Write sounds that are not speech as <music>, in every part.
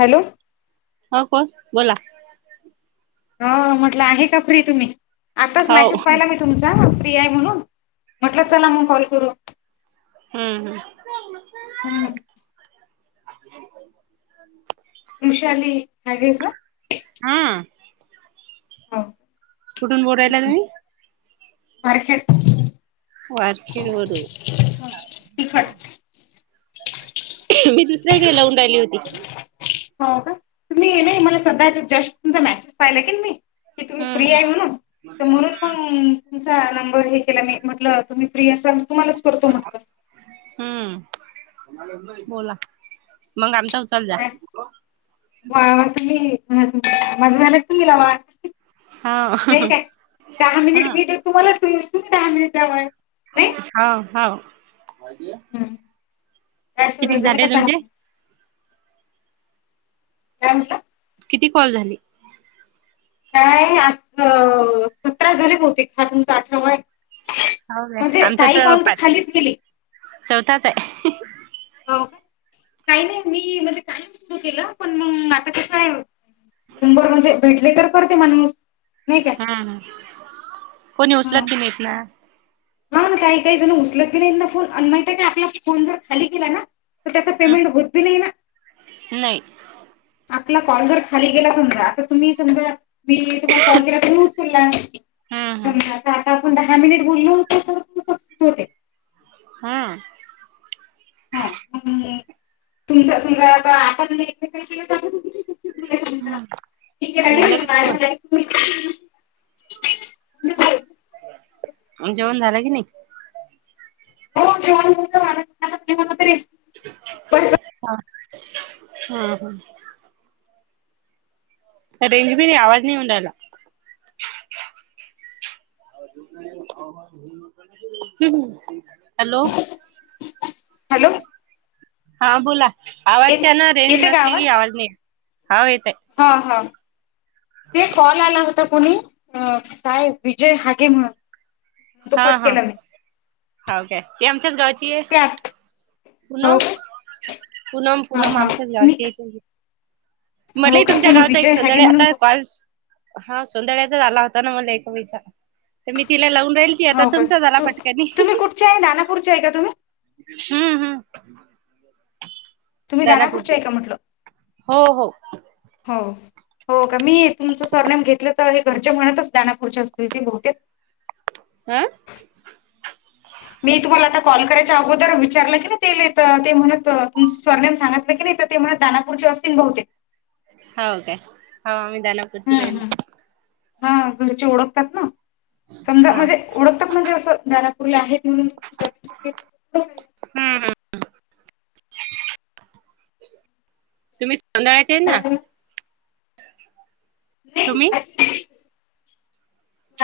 Hello! हा कोण बोला, ह म्हटलं आहे का फ्री तुम्ही, आताच हो मॅसेज पाहिला मी तुमचा फ्री आहे म्हणून. म्हटलं चला मग कॉल करू. हम् हम्म ह <unintelligible> वृषाली हॅगेस ना? हा हो! कुठून बोलायला तुम्ही, मार्केट, वारखेर वरून, तिखट मी दुसऱ्याकडे लावून राहिली होती. हो का! तुम्ही नाही मला सध्या जस्ट तुमचा मेसेज पाहिला क मी की तुम्ही फ्री हम्म आहे म्हणून तर म्हणून पण तुमचा नंबर हे केला मी म्हटलं तुम्ही, फ्री असाल तुम्हालाच करतो म्हटलं, हम्म बोला मग आमचा उचल जा ह माझ झा ला काय हा दहा हा मिनिट मी दे तुम्हाला खूप काम आहे त्यामुळे हा हा होती आहे हम्म काय सुरू आहे झाल का चहा काय म्हटलं किती कॉल झाली काय आज सतरा झाले होते हा तुमचा आठरावा आहे हो काय म्हणजे आमचा काही कॉल तर पाच खालीच गेली चौथाच आहे हो का काही नाही मी म्हणजे काही सुरू केलं पण मग आता कस आहे नंबर म्हणजे भेटले तर करते माणूस नाही काय हा ह कोणी हा उचलत बी नाहीत ना हा ना काही काही जण उचलत गे नाही एक फोन आणि माहि आपला फोन जर खाली केला ना तर त्याचा पेमेंट होत नाही ना नाही आपला कॉल जर खाली गेला समजा आता तुम्ही समजा मी तुम्हाला कॉल केला तरी उचलला हम्म हम्म आता आपण दहा मिनिट बोललो होत तर हम हा तुमच्या सा आता आपण एकमे े झालं का ला जेवण जेवण झालं की नाही हो हा हा रेंजबी नाही आवाज नाही म्हडायला ह हॅलो हॅलो हा बोला येत आवाजच्या ना रेंज येते का नसली की आवाज नाही हा येतय हा हा ते कॉल आला होता कोणी अ काय विजय हागे म्हणून तो हा कट हा केला मी हो का ते आमच्याच गावची आहे त्यात हो पुनम का पूनम हा पुूनम हा आमच्याच मी गावची य हो म्हटलं का तुमच्या कोणी गावचा एक विजय हागे सध्या आता म्हणून कॉल हा सोंदळ्याचा झाला होता ना मला एक विच तर मी तिला लावून राहील की आता हो का तुमचा झाला तू फटकनी तुम्ही कुठचे आहे दानापूरचे आहे का तुम्ही हम्म हम्म तुम्ही खानापूरच्या दानापूरची आहे का म्हटलं हो हो हो हो का मी तुमचं सरनेम घेतले तर हे घरचे म्हणतच दनापूरचे असतील ते बहुते हम मी तुम्हाला आता कॉल करायच्या अगोदर विचारलं की ते ते म्हणत स्वर्नेम सांगत नाही नाही ते दानापूरच्या वस्ती बहुते हो काे हा हम्म विधानपूजितन हम्म. हा घरचे ओळखतात ना समजा हा म्हणजे ओळखतात म्हणजे असं दारापुरला आहेत म्हणून सरनेम. हम्म तुम्ही कंगळाचे ना नाही तुम्ही बा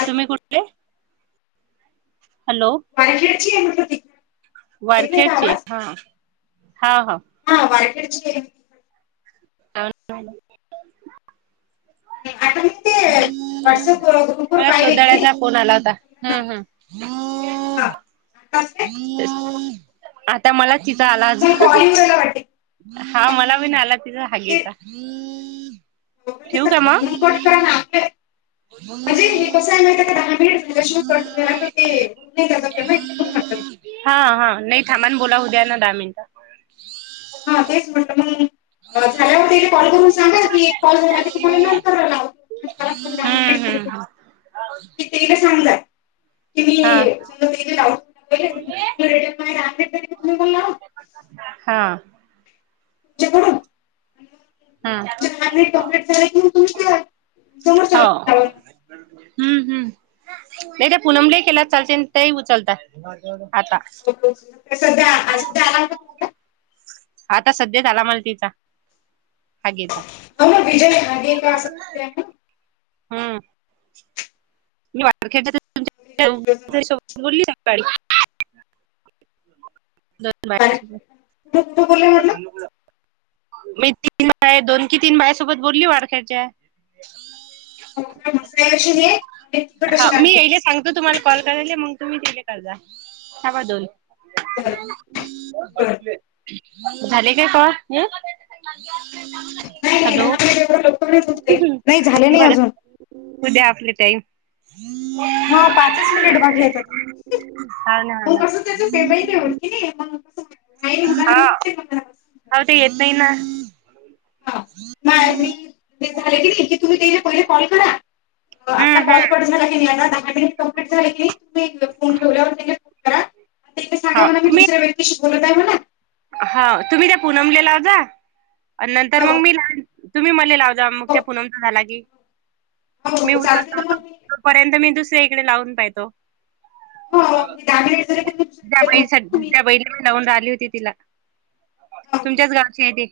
तुम्ही कुठले हॅलो वारखेडची आहे म्हटलं तिकडं येत नाही का वारखेडचे आवाज हा हा हा. हा वरकरीच <unintelligible> ह. मला पाहिले की सोंदळ्याचा फोन आला होता हम ह. हा. काय आता मला तिथं आला अज तुम्हाला कॉल येऊ राहिला वाटते हा मला पण आला तिचा हाग ते यचा ठेऊ का म म्हणज हे कस आहे माहिती का दहा मिनिट रजेशन करला ते त्या पेमेंट म्हणून म्हण. हा हा नाही थामान बोलाव द्या ना दहा मिनटं. हा तेच म्हटलं झाल्यावर त्याने कॉल करून सांगा की एक कॉल झाला की तुम्हाला नंत लाव. दहा मि हम्म झा हम्म करीला सांजा. की हा रेटव हा. हम्म तुमकडूनॉकलेट झा कि तुमच्या समोरच्या हो व्यक्तीला लावेल. हम्म हम्म... नाही ते पुनमलाही केला तर चालते, तेही उचलता हो सध्या <unintelligible> आला होता <unintelligible> आता सध्याच आला मला तिचा हागेचा आ विजय <unintelligible> <unintelligible> हम्म मी <unintelligible> <unintelligible> <unintelligible> <unintelligible> विजय मिश्राचं नाव. <unintelligible> कुठं कुठं बोलले म्हटलं? पण <unintelligible> मी तीन बाया, दोन की तीन बायांसोबत बोलली मसाले अशी हे <unintelligible> आणि तिखट हा, अशी मी आणखी. येले सांगतो तुम्हाला कॉल करायले मग तुम्ही तिले कर जा बरं बरं. <unintelligible> <unintelligible> झाले काय गं.. हु नाही नाही हॅलो... दहा मिनिट एवढं लवकर नाही होत ते. नाही झाले नाही अजून. बरं उद्या आपले टाईम हा पाचच मिनिट बाकी हाय आता.. हा ना ह हा ना मग <unintelligible> पेमेंट <unintelligible> <unintelligible> <inaudible> हाव ते येत नाही ना हा मग, मी हे झाले की नई की तुम्ही ते पहिले कॉल करा आपला हम्म कॉल हम्म कट झाला की नाही आता दहा मिनिट कं्प्लीट झाले की नाही तुम्ही फोन ठेवल्यावर करा ते सांगा हा म्हणा मी तुम्ही दुसऱ्या व्यक्तीशी बोलत आहे म्हणा. हा तुम्ही त्या पूनमले लाव जा नंतर हो मग मी तुम्ही म लाव. मग हो. हो त्या हो हो चालते ना मग मी <unintelligible> <unintelligible> दुसऱ्या इकडे लावून पहायचो हो <unintelligible> हो मी दहा मिनिट झाले की मी तुझ्या दुसरीकडे लावून ना बहिणसाठी <unintelligible> तुम्ही <unintelligible> ते. राहिली होती तिला हो हो तुमच्याच हो गावचं ये ते,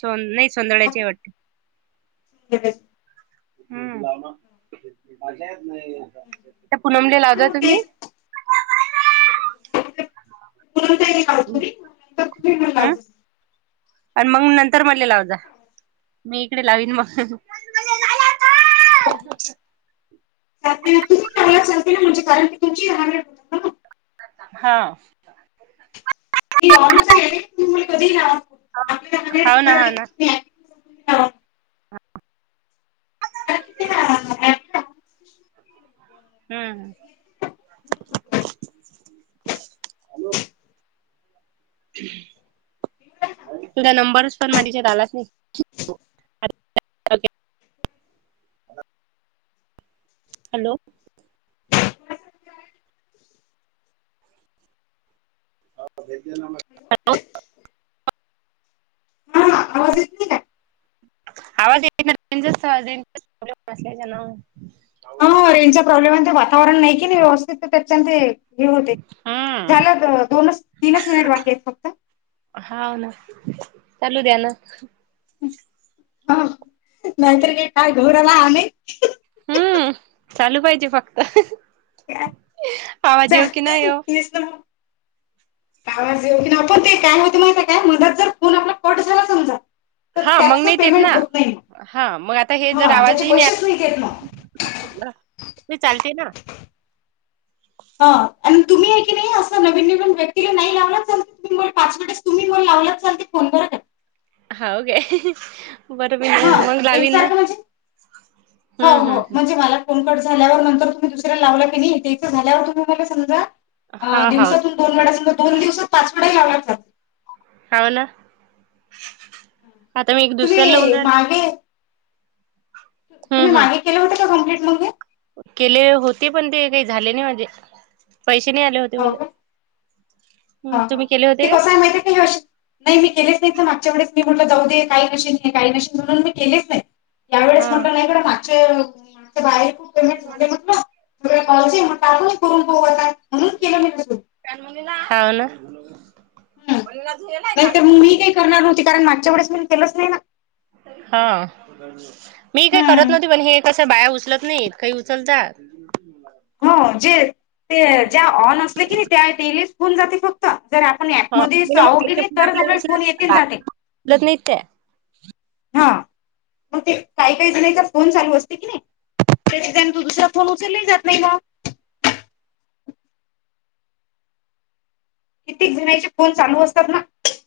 सोन.. नई हो सौंधळ्याची ए वाटतं संध्याकाळी. हो. हम्म... <unintelligible> त्या पुनमले लाव हा जा मग तुम्ही तेच हो हो हो. पूनम ताईला लावतो मी मग नंतर <unintelligible> तुम्ही मला हं लावजा. आणि मग नंतर मले लाव जा, मी इकडे लावीन मग <unintelligible> <unintelligible> ना म्हणजे कारण की तुमची <unintelligible> हा मी ऑनच आहे, तुम्ही मला कधीही लावा हाव ना हाव ना. <unintelligible> <unintelligible> <unintelligible> <inaudible> हम्मॅ राहणार तुझा नंबरच पण माझ्याच्यात आलाच नाही <unintelligible> हॅलो <unintelligible> हॅलो हा आवाज येत नाही का? आवाज येत् <unintelligible> <inaudible> हा रेनचा प्रॉब्लेम आहे, ते वातावरण नाई की नाई व्यवस्थित त्याच्यान ते हे होते. हम्म झालं... दोनच, तीनच मिनिट बाकी आहेत फक्त हा ना चालू द्या ना हा नाहीतर काय काय <unintelligible> हम्म चालू पाहिजे फक्त <unintelligible> <unintelligible> आवाज काय येऊ की नाही येऊ. आवाज येऊ की नाही, पण ते काय होतं माहिती काय मध्येच जर फोन आपला कट झाला समजा तर हा मग त्याचं नाही ते येत ना पेमेंट होत नाही हा मग आता हे जर हा आवाज त्याचे नाहीला पैसेच नाहीत येत मग ह तू चालतेय ना हा आणि तुम्ही हे की नाही? असं नवीन नवीन व्यक्तीला नाही लावलाल पाच वटेस तुम्ही लावलाच चाल ते फोन बर का? जाऊदे. बरं हा म मग लावीन ना एकसारखं म्हणजे हम्म हम् हम्. फोनकट झाल्यावर नंतर तुम्ही दुसऱ्या लावला की नाहीथं झाल्यावर तुमहीला समजा, अ हा हाव दिवसातून दोन वेड्या समजर दोन दिवसात पाच वेळाही लावला जाते. हव ना आता मी एक दुसऱ्या तुम्ही लावून राहिल. मागे तुम्ही मागे हम्म केले होते का कम्प्लीट मे केले होते पण ते काही झाले नाही माझे पैसे नाही आले होते हो मला, का हा हा तुम्ही केले ते होते कसय काय माहिती का नाही मी केले ना मागच्या वेच मीटलं जाऊ दे काही कशी नाही काही कशी म्होलून मी केलेच नाही. यावेळेस हा म्हटलं नाही कड माग माझ बाहेर खूप फेमेस झाले म्हटलं. म्हण आपण करून बह आता म्हणून केलं मी तस हा ना हम् नाहीत मग मी काही करणार नव्हती कारण मागच्या वेळेस मी केलंच नाही ना. हा मी काही करत हम्म नव्हती, पण हे कसं बाया उचलत नाहीत, काही उचलतात हो जे.. ते ज्या ऑन असले की नाई त्या <unintelligible> जाते फक्त जर आपण ऍप हो मी मधेच ना मग अहो की त्याचे नई फोन तरच आपल्याला फोन येतील जातील उचलत नाहीत त्या हा, मग ते काही काही जणीचा फोन चालू असते की नाई त्याच्यान तू दुसरा फोन उचलले जात नाही म किततीक जन्याचे फोन चालू असतात ना